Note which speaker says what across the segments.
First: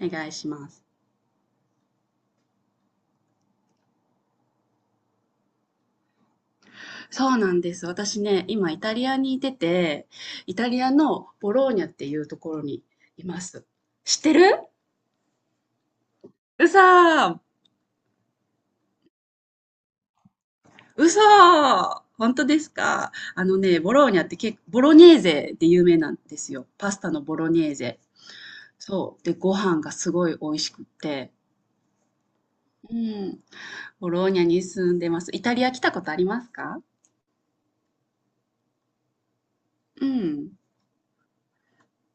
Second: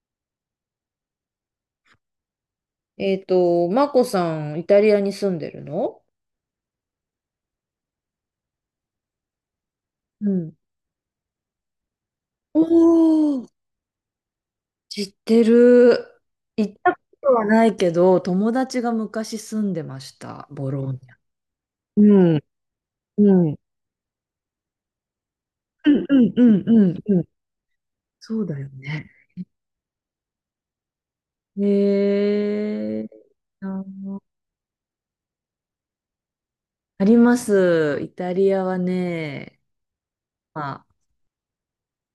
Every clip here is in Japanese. Speaker 1: お願いします。
Speaker 2: マコさん、イタリアに住んでるの？
Speaker 1: そうなんです。私ね、今イタリアにいてて、
Speaker 2: うん。
Speaker 1: イタリアのボローニャっていうとこ
Speaker 2: お
Speaker 1: ろにいま
Speaker 2: ー、
Speaker 1: す。知ってる？
Speaker 2: 知ってる。
Speaker 1: う
Speaker 2: 行っ
Speaker 1: そ
Speaker 2: たこと
Speaker 1: ー、
Speaker 2: はないけど、友達が昔住んでました、ボローニ
Speaker 1: う
Speaker 2: ャ。
Speaker 1: そー、本当ですか？あのね、ボローニャって結構、ボロネーゼで有名なんで
Speaker 2: う
Speaker 1: す
Speaker 2: ん
Speaker 1: よ。
Speaker 2: う
Speaker 1: パ
Speaker 2: ん
Speaker 1: スタ
Speaker 2: う
Speaker 1: の
Speaker 2: ん。
Speaker 1: ボロネーゼ。
Speaker 2: そうだよね。
Speaker 1: そう。で、ご飯がすごい美味しくって。う
Speaker 2: えー、
Speaker 1: ん。
Speaker 2: あ
Speaker 1: ボ
Speaker 2: の、
Speaker 1: ローニャに住んでます。イタリア来たことありますか？
Speaker 2: あります。イタリアはね、
Speaker 1: うん。
Speaker 2: まあ、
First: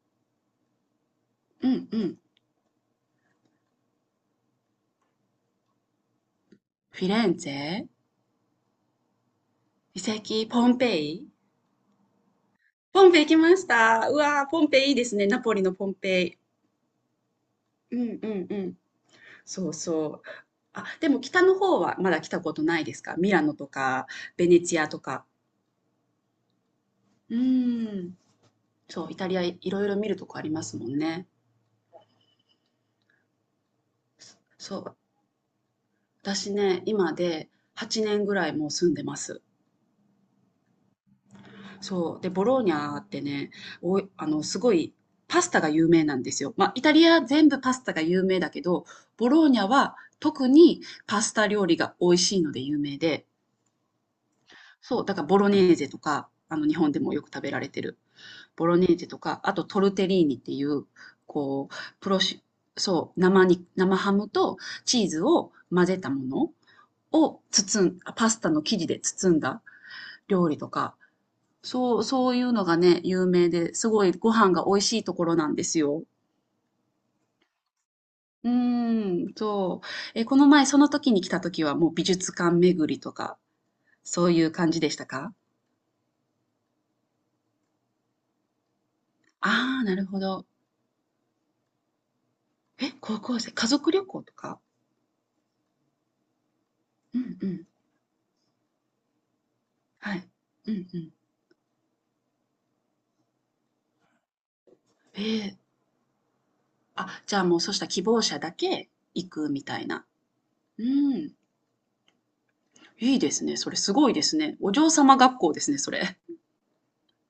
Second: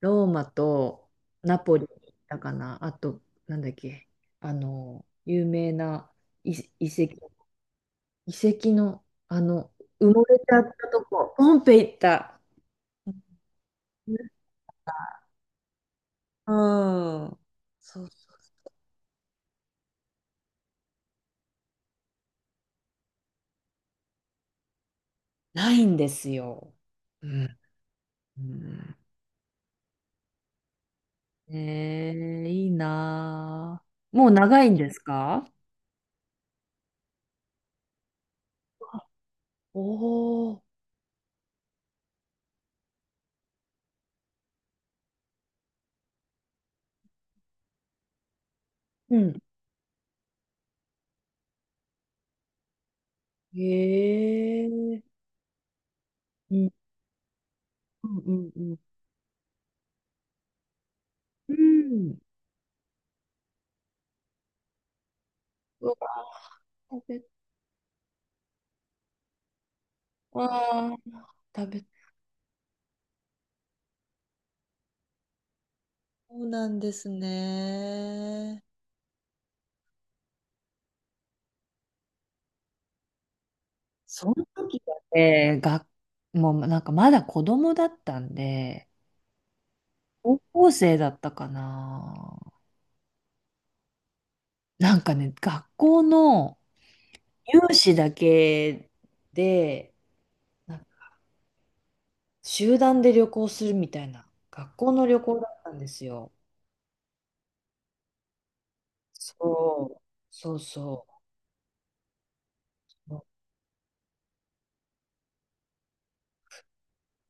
Speaker 2: ローマとナ
Speaker 1: う
Speaker 2: ポリに
Speaker 1: ん、う
Speaker 2: 行っ
Speaker 1: ん。
Speaker 2: たかな。あと、なんだっけ、あの、有名な遺、遺
Speaker 1: フィレ
Speaker 2: 跡。
Speaker 1: ンツェ？
Speaker 2: 遺跡の、あの、
Speaker 1: 遺
Speaker 2: 埋もれち
Speaker 1: 跡？
Speaker 2: ゃっ
Speaker 1: ポン
Speaker 2: た
Speaker 1: ペ
Speaker 2: と
Speaker 1: イ？
Speaker 2: こ、ポンペイ行った。
Speaker 1: ポンペイ行きました。
Speaker 2: う
Speaker 1: う
Speaker 2: ん。
Speaker 1: わー、ポンペイいいですね。ナポリのポンペイ。
Speaker 2: うん、
Speaker 1: う
Speaker 2: そう
Speaker 1: んう
Speaker 2: そ
Speaker 1: んう
Speaker 2: う。
Speaker 1: ん。そうそう。あ、でも北の方はまだ来たことないですか？ミラノとか、ベネチアとか。
Speaker 2: ないんですよ。う
Speaker 1: う
Speaker 2: ん。
Speaker 1: ん。
Speaker 2: うん。
Speaker 1: そう、イタリアいろいろ見るとこありますもんね。
Speaker 2: ええ、いいなあ。もう長いん
Speaker 1: そ
Speaker 2: で
Speaker 1: う、
Speaker 2: すか？
Speaker 1: 私ね、今で8年ぐらいもう住んでます。
Speaker 2: おおー。
Speaker 1: そう。で、ボローニャってね、おい、すごいパスタが有名なんですよ。まあ、イタリア全部パスタが有名だけど、
Speaker 2: う
Speaker 1: ボ
Speaker 2: ん。
Speaker 1: ローニャは特にパスタ料理が美味しいので有名で、
Speaker 2: へえ。
Speaker 1: そう、だからボロネーゼとか、
Speaker 2: うん。
Speaker 1: 日本でもよく食べられてる。
Speaker 2: うんうんう
Speaker 1: ボロ
Speaker 2: ん。
Speaker 1: ネーゼとか、あとトルテリーニっていう、
Speaker 2: う
Speaker 1: こう、プ
Speaker 2: ん。
Speaker 1: ロシ、そう、生ハムとチーズを混
Speaker 2: うわ、
Speaker 1: ぜたもの
Speaker 2: 食べ、
Speaker 1: を包ん、あパスタの生地で包んだ料理と
Speaker 2: あ
Speaker 1: か、
Speaker 2: あ、食べ、
Speaker 1: そう、そういうのがね、有名で、すごいご飯が美味しいところなんですよ。
Speaker 2: そうなんです
Speaker 1: う
Speaker 2: ね。
Speaker 1: ーん、そう。え、この前、その時に来た時はもう美術館巡りとか、そ
Speaker 2: そ
Speaker 1: う
Speaker 2: の
Speaker 1: いう感
Speaker 2: 時
Speaker 1: じでし
Speaker 2: は
Speaker 1: たか？
Speaker 2: ね、もうなんかまだ子供だったんで、
Speaker 1: ああー、なるほ
Speaker 2: 高
Speaker 1: ど。
Speaker 2: 校生だったかな。
Speaker 1: え、高校生、家族旅行とか？
Speaker 2: なんかね、学校の
Speaker 1: うんうん。
Speaker 2: 有志だけで、
Speaker 1: はい。うん
Speaker 2: なんか
Speaker 1: うん。
Speaker 2: 集団で旅行するみたいな、学校の旅
Speaker 1: え
Speaker 2: 行だ
Speaker 1: え、
Speaker 2: ったんですよ。
Speaker 1: あ、じゃあもうそうした希望者だけ行くみた
Speaker 2: そ
Speaker 1: い
Speaker 2: う、
Speaker 1: な。
Speaker 2: そう
Speaker 1: う
Speaker 2: そ
Speaker 1: ん。いい
Speaker 2: う。
Speaker 1: ですね。それすごいですね。お嬢様学校ですね、それ。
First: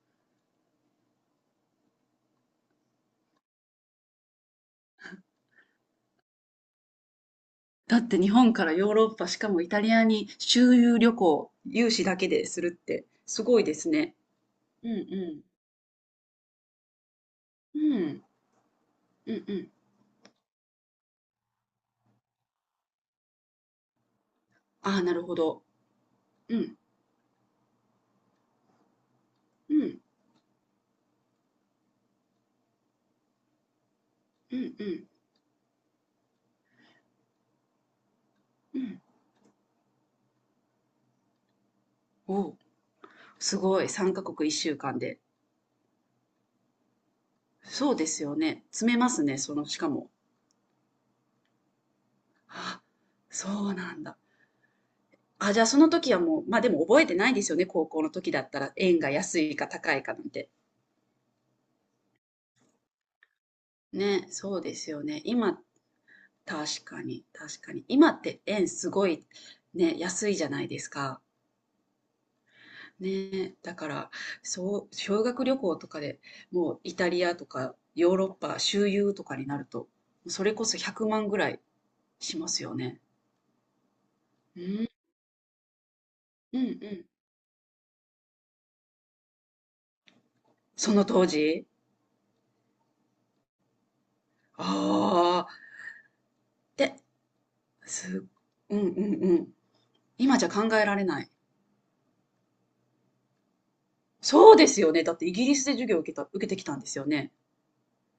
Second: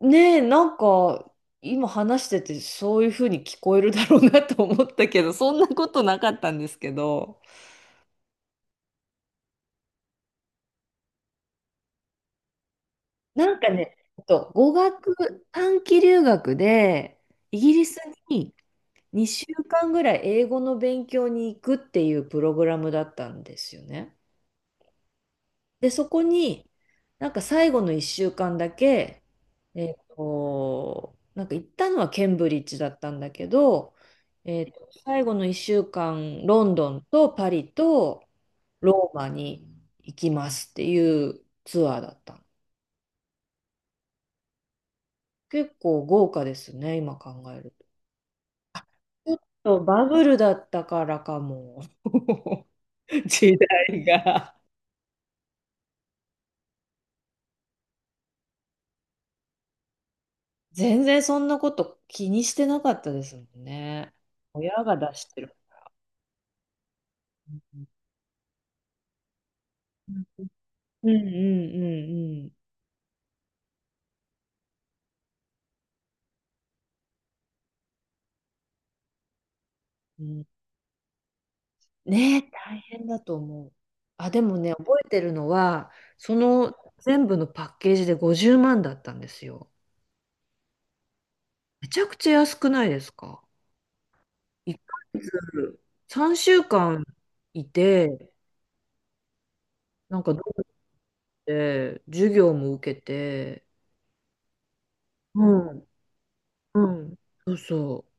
Speaker 2: ねえ、なんか、今話しててそういうふうに聞こえるだろうなと思ったけど、そんなことなかったんですけど。
Speaker 1: だって日本からヨーロッパ、しかもイタリアに周遊旅行、有資だけでするってす
Speaker 2: なん
Speaker 1: ごい
Speaker 2: か
Speaker 1: です
Speaker 2: ね、
Speaker 1: ね。
Speaker 2: 語
Speaker 1: うん
Speaker 2: 学、短期留学で、イギ
Speaker 1: う
Speaker 2: リ
Speaker 1: ん。
Speaker 2: ス
Speaker 1: うん。
Speaker 2: に
Speaker 1: うん
Speaker 2: 2
Speaker 1: う
Speaker 2: 週
Speaker 1: ん。
Speaker 2: 間ぐらい英語の勉強に行くっていうプログラムだったんですよね。
Speaker 1: ああ、なるほど。
Speaker 2: で、そこ
Speaker 1: う
Speaker 2: に、
Speaker 1: ん。
Speaker 2: なんか最後の1週間だけ、
Speaker 1: うん。
Speaker 2: なんか行ったのはケンブリッジだったんだけど、
Speaker 1: うんうん
Speaker 2: 最後の1週間、ロンドンとパリと
Speaker 1: うん。
Speaker 2: ローマに行きますっていうツアーだった
Speaker 1: お
Speaker 2: の。
Speaker 1: お、すごい。3カ国1週間で。
Speaker 2: 結構豪華ですね、今考えると。
Speaker 1: そうですよね。詰めます
Speaker 2: ちょ
Speaker 1: ね、
Speaker 2: っ
Speaker 1: その、し
Speaker 2: と
Speaker 1: か
Speaker 2: バ
Speaker 1: も。
Speaker 2: ブルだったからかも。
Speaker 1: あ、そ
Speaker 2: 時
Speaker 1: うなん
Speaker 2: 代
Speaker 1: だ。
Speaker 2: が。
Speaker 1: あ、じゃあその時はもう、まあでも覚えてないですよね。高校の時だったら円が安いか高いかなんて。
Speaker 2: 全然そんなこと気にしてなかったですもんね。
Speaker 1: ね、そうで
Speaker 2: 親
Speaker 1: す
Speaker 2: が
Speaker 1: よ
Speaker 2: 出
Speaker 1: ね。
Speaker 2: してる。
Speaker 1: 今確かに、確かに。今って円すごいね、
Speaker 2: うん
Speaker 1: 安いじゃないです
Speaker 2: うんう
Speaker 1: か。
Speaker 2: んう
Speaker 1: ね、だから、そう、修学旅行とかでもうイタリアとかヨーロッパ周遊とかになると、
Speaker 2: んうん。う
Speaker 1: そ
Speaker 2: ん、
Speaker 1: れこそ100万ぐらい
Speaker 2: ね
Speaker 1: しま
Speaker 2: え、
Speaker 1: すよ
Speaker 2: 大
Speaker 1: ね。
Speaker 2: 変だと思う。あ、でも
Speaker 1: う
Speaker 2: ね、
Speaker 1: ん、
Speaker 2: 覚えてるのは、そ
Speaker 1: うん、
Speaker 2: の
Speaker 1: うん。
Speaker 2: 全部のパッケージで50万だったんですよ。
Speaker 1: その当時
Speaker 2: めちゃくちゃ安くないですか？ 1ヶ月 ヶ
Speaker 1: ああ
Speaker 2: 月、3週
Speaker 1: ー、で、
Speaker 2: 間い
Speaker 1: す、
Speaker 2: て、
Speaker 1: うん、うん、うん。
Speaker 2: なんか
Speaker 1: 今
Speaker 2: ど
Speaker 1: じゃ考えられない。
Speaker 2: て、授業も受けて、
Speaker 1: そうですよね。だってイ
Speaker 2: う
Speaker 1: ギリスで授
Speaker 2: ん、
Speaker 1: 業を受けた、受けてきたんで
Speaker 2: う
Speaker 1: すよ
Speaker 2: ん。
Speaker 1: ね。
Speaker 2: そうそう。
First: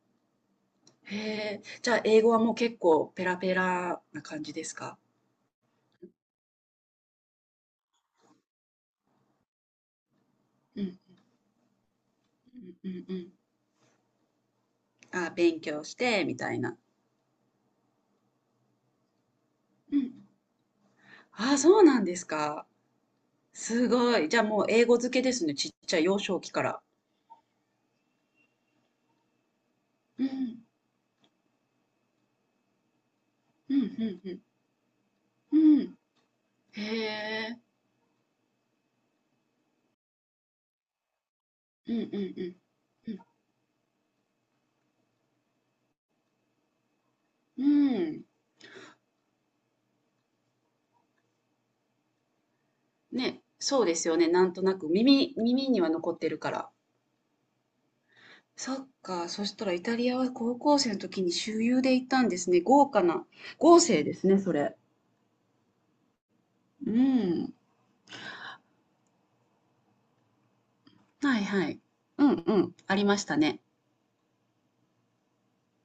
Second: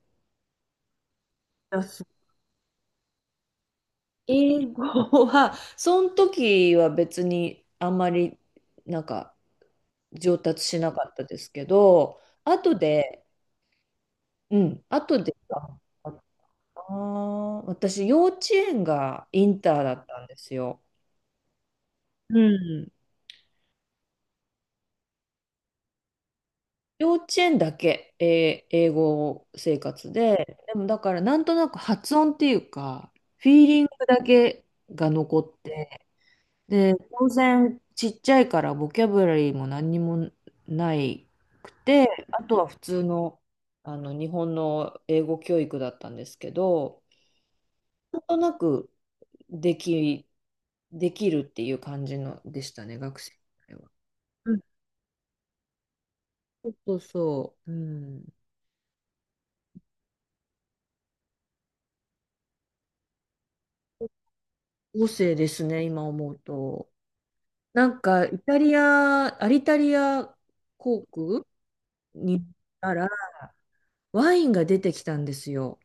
Speaker 1: へえ、
Speaker 2: だ
Speaker 1: じゃあ
Speaker 2: し
Speaker 1: 英語はもう結構ペラペラな感じで
Speaker 2: 英
Speaker 1: すか？
Speaker 2: 語は、その時は別にあんまり、なんか上達し
Speaker 1: う
Speaker 2: な
Speaker 1: ん、
Speaker 2: かったですけど、後
Speaker 1: うん、うん、う
Speaker 2: で、
Speaker 1: ん。
Speaker 2: うん、後
Speaker 1: あ、
Speaker 2: で
Speaker 1: 勉
Speaker 2: か
Speaker 1: 強し
Speaker 2: な、
Speaker 1: て、みたいな。
Speaker 2: 私、幼稚園がインターだ
Speaker 1: う
Speaker 2: っ
Speaker 1: ん。
Speaker 2: たんですよ。
Speaker 1: あ、そうなんです
Speaker 2: う
Speaker 1: か。
Speaker 2: ん。
Speaker 1: すごい。じゃあもう英語漬けですね。ちっちゃい幼少期から。
Speaker 2: 幼稚園だけ、えー英語生活
Speaker 1: う
Speaker 2: で、
Speaker 1: ん、
Speaker 2: でもだからなんとなく発音っていうか、フィー
Speaker 1: うん、
Speaker 2: リン
Speaker 1: う
Speaker 2: グだ
Speaker 1: ん、
Speaker 2: けが残
Speaker 1: う
Speaker 2: っ
Speaker 1: ん。うん。
Speaker 2: て、で、
Speaker 1: へ
Speaker 2: 当
Speaker 1: え。
Speaker 2: 然ちっちゃいからボキャブラリーも何にもないく
Speaker 1: うん、う
Speaker 2: て、あ
Speaker 1: ん、
Speaker 2: とは普通
Speaker 1: うん。
Speaker 2: の、あの日本の英語教育だったんですけど、
Speaker 1: うん。う
Speaker 2: なん
Speaker 1: ん、
Speaker 2: となくでき、できるっていう感じのでしたね、学生時
Speaker 1: ね、
Speaker 2: 代
Speaker 1: そう
Speaker 2: は。
Speaker 1: ですよね。なん
Speaker 2: うん、
Speaker 1: となく耳、耳には残ってるか
Speaker 2: そ
Speaker 1: ら。
Speaker 2: うそうそう、うん。
Speaker 1: そっか。そしたらイタリアは高校生の時に周遊で行ったんですね。豪華な。豪勢ですね、それ。
Speaker 2: 合成ですね、今思う
Speaker 1: う
Speaker 2: と。
Speaker 1: ん。
Speaker 2: なんか、イタリア、アリタリア航
Speaker 1: はい
Speaker 2: 空
Speaker 1: はい。うん
Speaker 2: に行っ
Speaker 1: うん。あ
Speaker 2: た
Speaker 1: り
Speaker 2: ら、
Speaker 1: ましたね。
Speaker 2: ワインが出てきたんですよ。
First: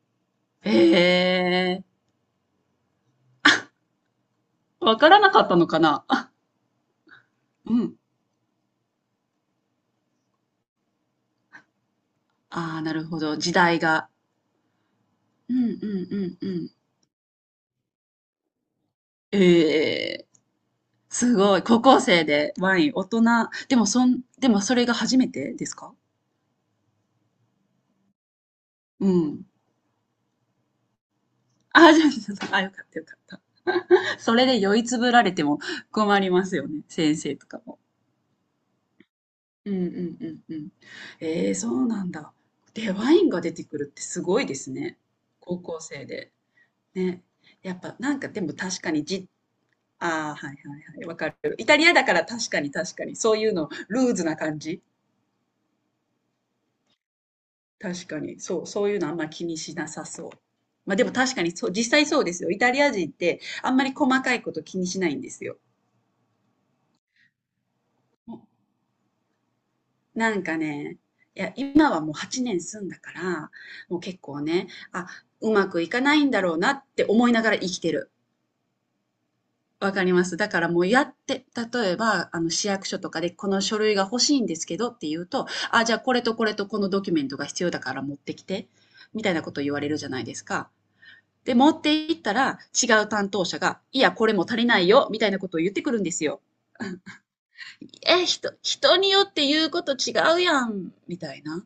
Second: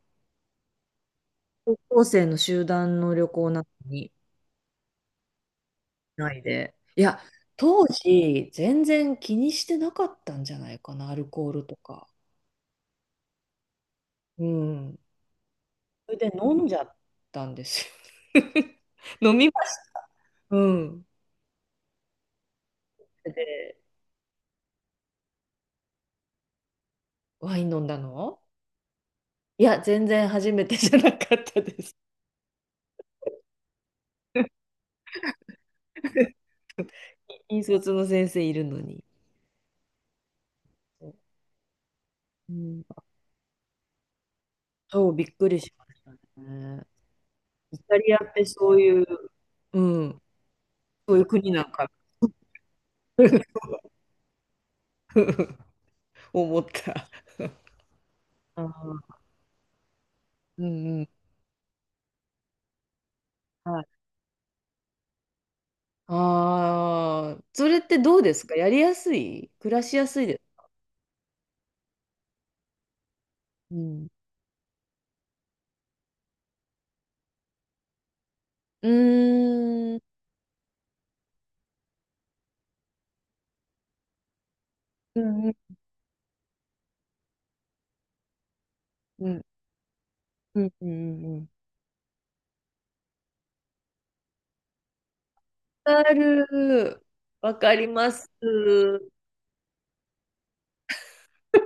Speaker 2: 高
Speaker 1: ええ
Speaker 2: 校生の集団の旅行なのに、
Speaker 1: ー。わからなかったのかな？
Speaker 2: ないで。いや、
Speaker 1: う
Speaker 2: 当
Speaker 1: ん。
Speaker 2: 時、全然気にしてなかったんじゃないかな、アルコールとか。
Speaker 1: ああ、なるほど、時代が。
Speaker 2: うん。
Speaker 1: うんうん
Speaker 2: そ
Speaker 1: う
Speaker 2: れで
Speaker 1: んう
Speaker 2: 飲ん
Speaker 1: ん。
Speaker 2: じゃったんですよ。飲みました。
Speaker 1: ええー、
Speaker 2: うん。
Speaker 1: すごい。高校生でワイン、大人
Speaker 2: で、
Speaker 1: でも、それが初めてですか？
Speaker 2: ワイン飲んだの、
Speaker 1: うん。
Speaker 2: いや、全然初めてじゃなかったで
Speaker 1: ああ、
Speaker 2: す。
Speaker 1: じゃあ、じゃあ、あ、かったよかった。それで酔いつぶられても困り ますよね、先生とか
Speaker 2: 引
Speaker 1: も。
Speaker 2: 率の先生いるのに。
Speaker 1: うんうんうんうん。
Speaker 2: う
Speaker 1: ええ、そうなんだ。で、
Speaker 2: ん、
Speaker 1: ワインが出てくるってすごいですね。
Speaker 2: そう、びっく
Speaker 1: 高
Speaker 2: りし
Speaker 1: 校
Speaker 2: まし
Speaker 1: 生
Speaker 2: た
Speaker 1: で。
Speaker 2: ね。
Speaker 1: ね。や
Speaker 2: イ
Speaker 1: っぱ
Speaker 2: タリ
Speaker 1: なん
Speaker 2: ア
Speaker 1: か
Speaker 2: っ
Speaker 1: で
Speaker 2: て
Speaker 1: も
Speaker 2: そう
Speaker 1: 確か
Speaker 2: い
Speaker 1: に
Speaker 2: う、
Speaker 1: じ、
Speaker 2: うん、
Speaker 1: ああ、はいはいはい、
Speaker 2: そ
Speaker 1: わ
Speaker 2: ういう
Speaker 1: か
Speaker 2: 国
Speaker 1: る。
Speaker 2: な
Speaker 1: イ
Speaker 2: ん
Speaker 1: タリ
Speaker 2: か
Speaker 1: アだから確かに確かに、そういうの、ルーズな感じ。
Speaker 2: 思った。
Speaker 1: 確かに、そ
Speaker 2: あ
Speaker 1: う、そういうのあん
Speaker 2: ー、
Speaker 1: ま気にしなさそう。
Speaker 2: うん
Speaker 1: まあ
Speaker 2: う
Speaker 1: で
Speaker 2: ん。
Speaker 1: も確かにそう、実際そうですよ。イタリア人ってあん
Speaker 2: は
Speaker 1: ま
Speaker 2: い。
Speaker 1: り細かいこと気にしないんですよ。
Speaker 2: ああ、それってどうですか？やりやすい、暮らしやすい
Speaker 1: な
Speaker 2: で
Speaker 1: んか
Speaker 2: す？
Speaker 1: ね、いや、今はもう8年住んだから、
Speaker 2: う
Speaker 1: もう
Speaker 2: ん。
Speaker 1: 結構ね、あ、うまくいかないんだろうなって思いながら生きてる。
Speaker 2: う
Speaker 1: わ
Speaker 2: ーん。
Speaker 1: かります。だからもうやって、例えば、市役所とかでこの書類が欲しいんですけどって
Speaker 2: う
Speaker 1: 言う
Speaker 2: ん
Speaker 1: と、
Speaker 2: うん
Speaker 1: あ、じゃあこれとこれとこのドキュメントが必要だから持ってきて、み
Speaker 2: う
Speaker 1: たい
Speaker 2: ん。
Speaker 1: なこと言われるじゃないです
Speaker 2: う
Speaker 1: か。
Speaker 2: んうんうん。
Speaker 1: で、持って行ったら違う担当者が、いや、これも足りないよ、みたいなことを言ってくる
Speaker 2: わ
Speaker 1: んで
Speaker 2: か
Speaker 1: すよ。
Speaker 2: る。わかりま
Speaker 1: え、
Speaker 2: す。
Speaker 1: 人によって言うこと違うやん、みたいな。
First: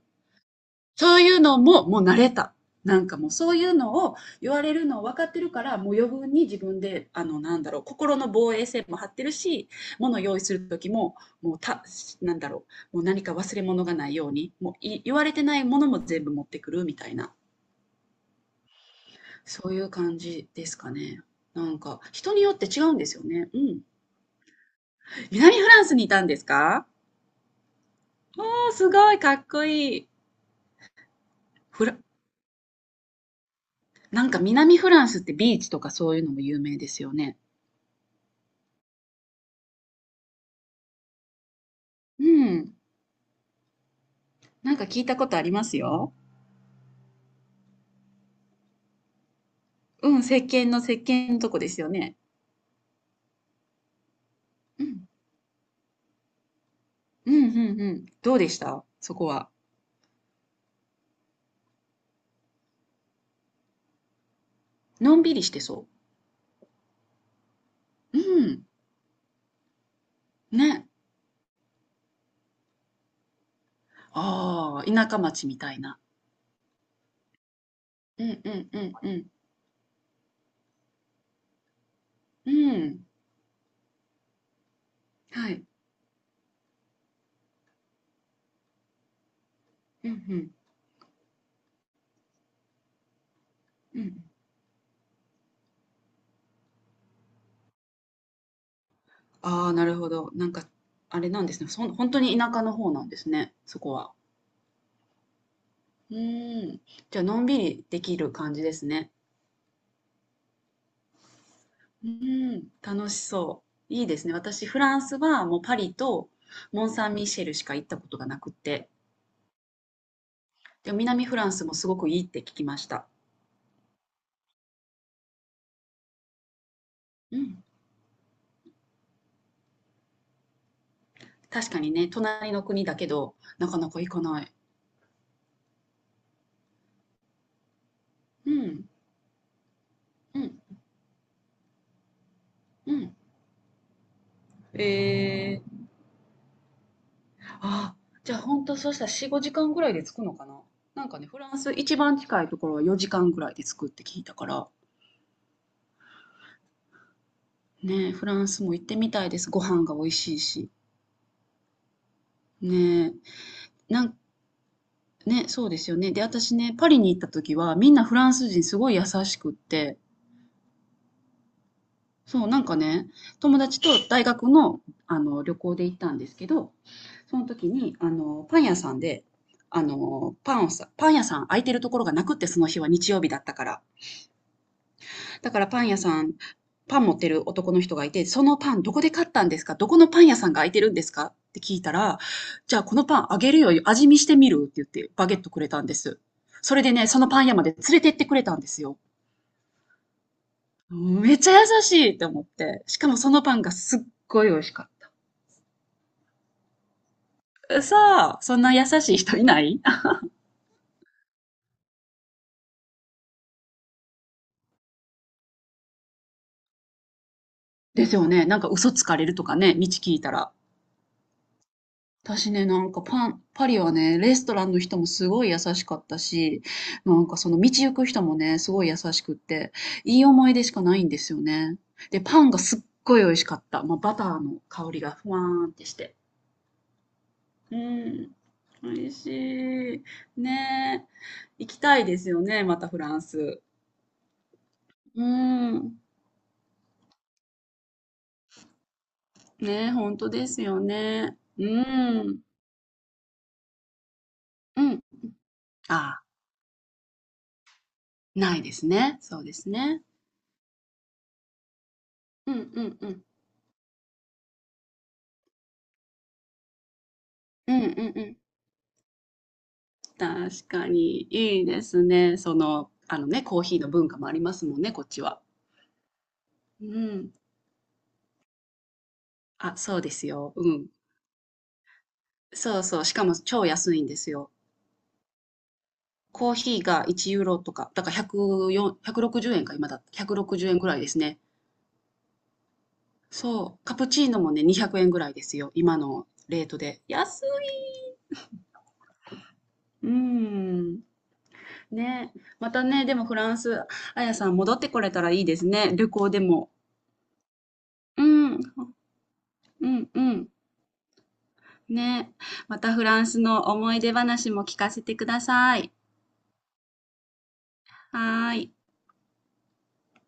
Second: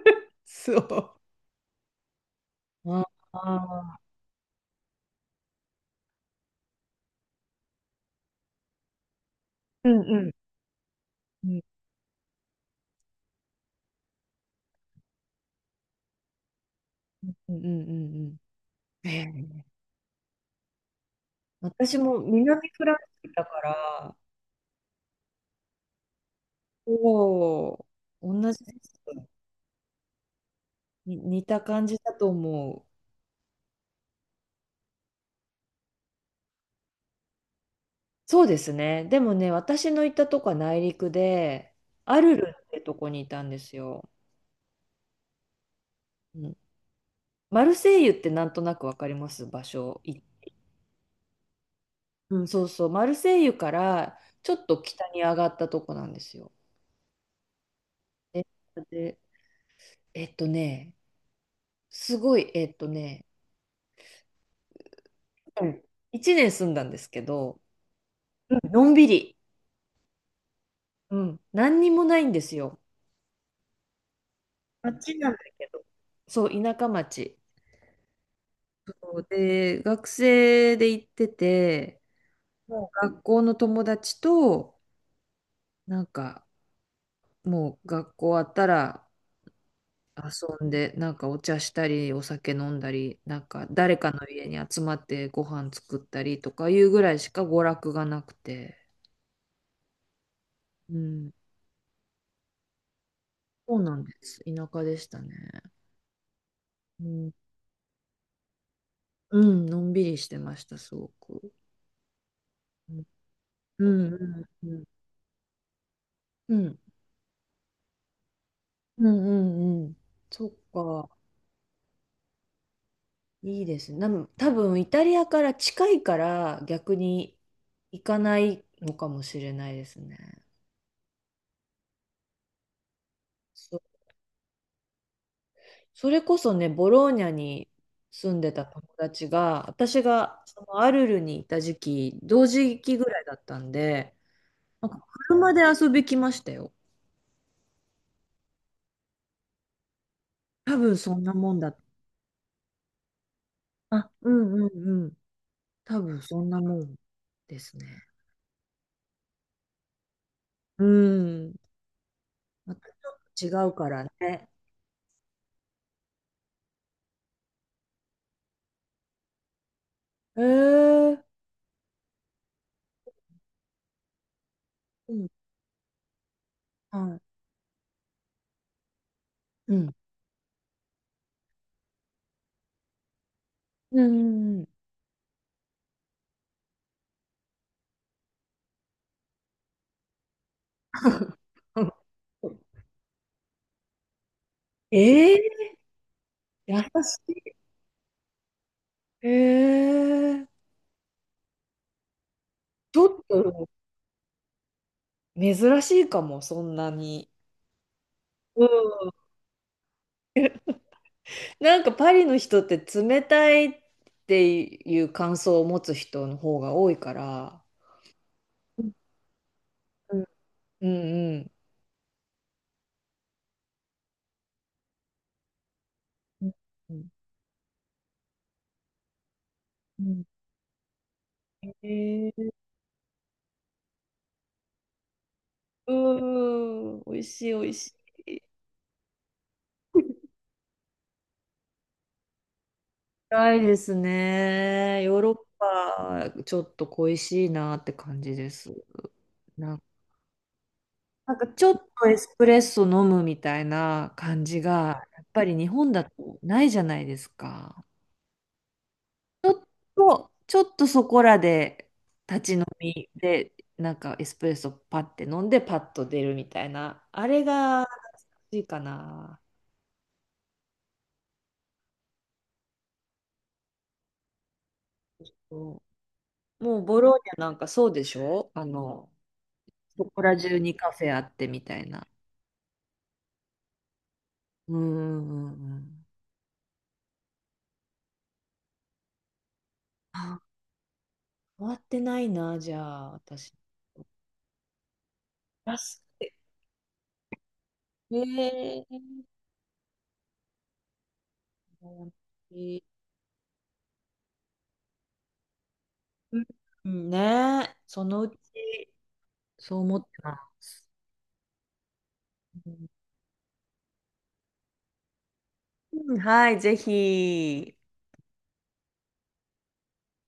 Speaker 1: そ
Speaker 2: そ
Speaker 1: ういうのも、もう慣れた。
Speaker 2: う。
Speaker 1: なんかもう
Speaker 2: あ
Speaker 1: そういう
Speaker 2: あ。
Speaker 1: のを言われるのを分かってるから、もう余分に自分で、なんだろう、心の防衛線も張ってるし、
Speaker 2: うん
Speaker 1: 物
Speaker 2: う
Speaker 1: を
Speaker 2: ん。
Speaker 1: 用意する時も、
Speaker 2: う
Speaker 1: もう
Speaker 2: ん
Speaker 1: た、なんだろう、もう何か忘れ物がないように、もうい言われてないものも全部持ってくるみたい
Speaker 2: う
Speaker 1: な、
Speaker 2: んうんうん。うん、えー、
Speaker 1: そういう感じですかね。なん
Speaker 2: 私
Speaker 1: か、
Speaker 2: も
Speaker 1: 人によって
Speaker 2: 南
Speaker 1: 違
Speaker 2: フラ
Speaker 1: う
Speaker 2: ン
Speaker 1: んですよ
Speaker 2: スだ
Speaker 1: ね。
Speaker 2: か
Speaker 1: うん。
Speaker 2: ら、
Speaker 1: 南フランスにいたんですか？
Speaker 2: おお、同じ
Speaker 1: お
Speaker 2: で
Speaker 1: ー、す
Speaker 2: す。
Speaker 1: ごい、かっこいい。
Speaker 2: に似た感
Speaker 1: フ
Speaker 2: じ
Speaker 1: ラ、
Speaker 2: だと思う。
Speaker 1: なんか南フランスってビーチとかそういうのも有名ですよね。
Speaker 2: そうですね。でもね、私の行ったとこは内陸で、ア
Speaker 1: う
Speaker 2: ルルっ
Speaker 1: ん。
Speaker 2: てとこにいたんですよ。
Speaker 1: なんか聞いたことありますよ。
Speaker 2: うん、マルセイユってなんとなくわかります場所。
Speaker 1: うん、
Speaker 2: い、
Speaker 1: 石鹸のとこですよね。
Speaker 2: うん、そうそう。マルセイユからちょっと
Speaker 1: うん。
Speaker 2: 北に上がったとこなんですよ。
Speaker 1: うんうんうん。どう
Speaker 2: で、
Speaker 1: でしたそ
Speaker 2: で、
Speaker 1: こは。
Speaker 2: えっとね、すごい、
Speaker 1: のんびりして
Speaker 2: うん、
Speaker 1: そ
Speaker 2: 1年住んだんですけど、
Speaker 1: う。う
Speaker 2: うん、
Speaker 1: ん。
Speaker 2: のんびり。
Speaker 1: ね。
Speaker 2: うん、何にもないんですよ。
Speaker 1: ああ、田
Speaker 2: 街
Speaker 1: 舎
Speaker 2: なんだ
Speaker 1: 町み
Speaker 2: け
Speaker 1: たい
Speaker 2: ど。
Speaker 1: な。
Speaker 2: そう、田舎町。
Speaker 1: うんうんうんう
Speaker 2: そう
Speaker 1: ん。
Speaker 2: で、学生で行ってて、
Speaker 1: う
Speaker 2: もう
Speaker 1: ん。
Speaker 2: 学校の友達と、
Speaker 1: はい。
Speaker 2: なんか、もう学校終わったら
Speaker 1: うんうん
Speaker 2: 遊んで、なんかお茶したり、お酒飲んだり、なんか誰
Speaker 1: う
Speaker 2: かの
Speaker 1: ん。
Speaker 2: 家に集まってご飯作ったりとかいうぐらいしか娯楽がなくて、
Speaker 1: ああ、なるほど。なんか、
Speaker 2: う
Speaker 1: あれ
Speaker 2: ん、
Speaker 1: なんですね。そん、本当に田舎の方なんですね。
Speaker 2: そ
Speaker 1: そ
Speaker 2: う
Speaker 1: こ
Speaker 2: なんで
Speaker 1: は。
Speaker 2: す。田舎でしたね。
Speaker 1: うーん。
Speaker 2: う
Speaker 1: じゃあ、
Speaker 2: ん、
Speaker 1: のんびりできる感じですね。
Speaker 2: うん、のんびりしてました、すごく。
Speaker 1: うん、
Speaker 2: うん、
Speaker 1: 楽しそ
Speaker 2: う
Speaker 1: う。いいですね。
Speaker 2: ん、
Speaker 1: 私、
Speaker 2: う
Speaker 1: フ
Speaker 2: ん。
Speaker 1: ランスはもうパリと
Speaker 2: うん。
Speaker 1: モン・サン・ミシェルしか行ったことがなくって、
Speaker 2: うんうんうん。そっ
Speaker 1: でも
Speaker 2: か。
Speaker 1: 南フランスもすごくいいって聞きました。
Speaker 2: いいですね。で、多分イタリアから近いから逆に
Speaker 1: うん。
Speaker 2: 行かないのかもしれないですね。
Speaker 1: 確かにね、隣の国だけど、な
Speaker 2: そ、
Speaker 1: かなか行かない。
Speaker 2: それこそね、ボローニャに住ん
Speaker 1: う
Speaker 2: でた友
Speaker 1: ん、
Speaker 2: 達が、私
Speaker 1: う
Speaker 2: が
Speaker 1: ん、
Speaker 2: そのアルルにいた時期、同時
Speaker 1: う
Speaker 2: 期ぐ
Speaker 1: ん。
Speaker 2: らいだったんで、なんか車
Speaker 1: え
Speaker 2: で
Speaker 1: ー、
Speaker 2: 遊び来ましたよ。
Speaker 1: あ、じゃあ本当そうしたら4、5時間ぐらいで着くのかな？
Speaker 2: 多分
Speaker 1: なん
Speaker 2: そ
Speaker 1: か
Speaker 2: ん
Speaker 1: ね、
Speaker 2: な
Speaker 1: フ
Speaker 2: も
Speaker 1: ラン
Speaker 2: ん
Speaker 1: ス
Speaker 2: だ。
Speaker 1: 一番近いところは4時間ぐらいで着くって
Speaker 2: あ、
Speaker 1: 聞い
Speaker 2: う
Speaker 1: たか
Speaker 2: ん
Speaker 1: ら、
Speaker 2: うんうん。多分そんなもんですね。
Speaker 1: ねえ、フランスも行ってみたいです。ご飯が美味しいし。
Speaker 2: うん。また
Speaker 1: ねえ、
Speaker 2: ちょっと違うから
Speaker 1: なん
Speaker 2: ね。
Speaker 1: ね、そうですよね。で、私ね、パリに行った時は、みんなフランス人すごい優しくって、
Speaker 2: えー、
Speaker 1: そう、なんかね、友達と大学の、
Speaker 2: うん。
Speaker 1: 旅行で行ったんですけど、
Speaker 2: はい。
Speaker 1: その時に、パン屋さんで、
Speaker 2: うん。
Speaker 1: パンをさ、パン屋さん空いてるところがなくって、その日は日曜日だったから。
Speaker 2: うんうん
Speaker 1: だからパン屋さん、パン持ってる男の人がいて、そのパンどこで買ったんですか？どこのパン屋さんが開いてるんですか？って聞
Speaker 2: う
Speaker 1: いたら、
Speaker 2: ん
Speaker 1: じゃ あこのパンあげるよ、味見してみるって言ってバ
Speaker 2: え
Speaker 1: ゲットく
Speaker 2: え、
Speaker 1: れたんです。そ
Speaker 2: 優
Speaker 1: れ
Speaker 2: し
Speaker 1: でね、そのパン屋まで連れてってくれたんですよ。
Speaker 2: い。えー、
Speaker 1: めっちゃ優しいって思って。
Speaker 2: ち
Speaker 1: し
Speaker 2: ょ
Speaker 1: かも
Speaker 2: っ
Speaker 1: そのパン
Speaker 2: と
Speaker 1: がすっごい美味しかっ
Speaker 2: 珍しいかも、そんなに。
Speaker 1: た。さあ、そん
Speaker 2: う
Speaker 1: な優しい
Speaker 2: ん。
Speaker 1: 人いない
Speaker 2: なんかパリの人って冷たいっていう感想を持つ人の方が多いから。
Speaker 1: ですよね。なんか
Speaker 2: うん
Speaker 1: 嘘つかれるとかね、道聞
Speaker 2: う
Speaker 1: いたら。
Speaker 2: んうん
Speaker 1: 私ね、パリはね、レストランの人もすごい優しかった
Speaker 2: うん。
Speaker 1: し、
Speaker 2: うん
Speaker 1: なんかその道行く人もね、すごい優しくって、
Speaker 2: う
Speaker 1: い
Speaker 2: ん、
Speaker 1: い思い出しかないんですよね。で、
Speaker 2: え
Speaker 1: パン
Speaker 2: ー、
Speaker 1: がすっごい美味しかった。まあ、バターの香りがふわーんって
Speaker 2: う
Speaker 1: して。
Speaker 2: ん、美味しい美味
Speaker 1: う
Speaker 2: しい。
Speaker 1: ん、美味しい。ねえ、行きたいですよね、またフラン
Speaker 2: 辛い
Speaker 1: ス。
Speaker 2: ですね。ヨー
Speaker 1: う
Speaker 2: ロッ
Speaker 1: ん、
Speaker 2: パ、ちょっと恋しいなって感じです。な、
Speaker 1: ねえ、本当ですよ
Speaker 2: なん
Speaker 1: ね。
Speaker 2: かち
Speaker 1: う
Speaker 2: ょっとエス
Speaker 1: ん、
Speaker 2: プレッソ飲むみたいな感じ
Speaker 1: うん。
Speaker 2: が、やっぱり日本だ
Speaker 1: ああ、
Speaker 2: とないじゃないですか。
Speaker 1: ないですね。そうですね。
Speaker 2: と、ちょっとそこらで
Speaker 1: う
Speaker 2: 立ち飲
Speaker 1: ん、うん、う
Speaker 2: み
Speaker 1: ん。
Speaker 2: で、なんかエスプレッソパッて飲んでパッと出るみたいな、あれ
Speaker 1: うん、
Speaker 2: が
Speaker 1: うん、うん。
Speaker 2: いいかな。
Speaker 1: 確かに、いいですね。その、あのね、コーヒーの文化もありますもんね、こっちは。
Speaker 2: そう、もう
Speaker 1: う
Speaker 2: ボローニ
Speaker 1: ん。
Speaker 2: ャなんかそうでしょ？あの、
Speaker 1: あ、そう
Speaker 2: そ
Speaker 1: で
Speaker 2: こ
Speaker 1: す
Speaker 2: ら
Speaker 1: よ。
Speaker 2: 中
Speaker 1: う
Speaker 2: に
Speaker 1: ん。
Speaker 2: カフェあってみたいな。
Speaker 1: そうそう。しかも超安いんですよ。
Speaker 2: うんうんうんうん。
Speaker 1: コーヒーが1ユーロとか、だから104、160円か、今だ。
Speaker 2: あ、
Speaker 1: 160円ぐらいですね。
Speaker 2: 終わってないな、じゃあ、私。
Speaker 1: そう。カプチーノもね、200円ぐらいですよ。今
Speaker 2: 安い。
Speaker 1: のレートで。安い。
Speaker 2: えー、
Speaker 1: うん。
Speaker 2: うん
Speaker 1: ね。またね、でもフランス、あやさん戻ってこれたらいいですね。旅行でも。
Speaker 2: うん、ねえ、その
Speaker 1: う
Speaker 2: うち。
Speaker 1: ん。う
Speaker 2: そう思って
Speaker 1: ん、う
Speaker 2: ま
Speaker 1: ん。
Speaker 2: す。
Speaker 1: ね。またフランスの思い出話も聞かせてください。
Speaker 2: うん、はい、ぜひ。
Speaker 1: はーい。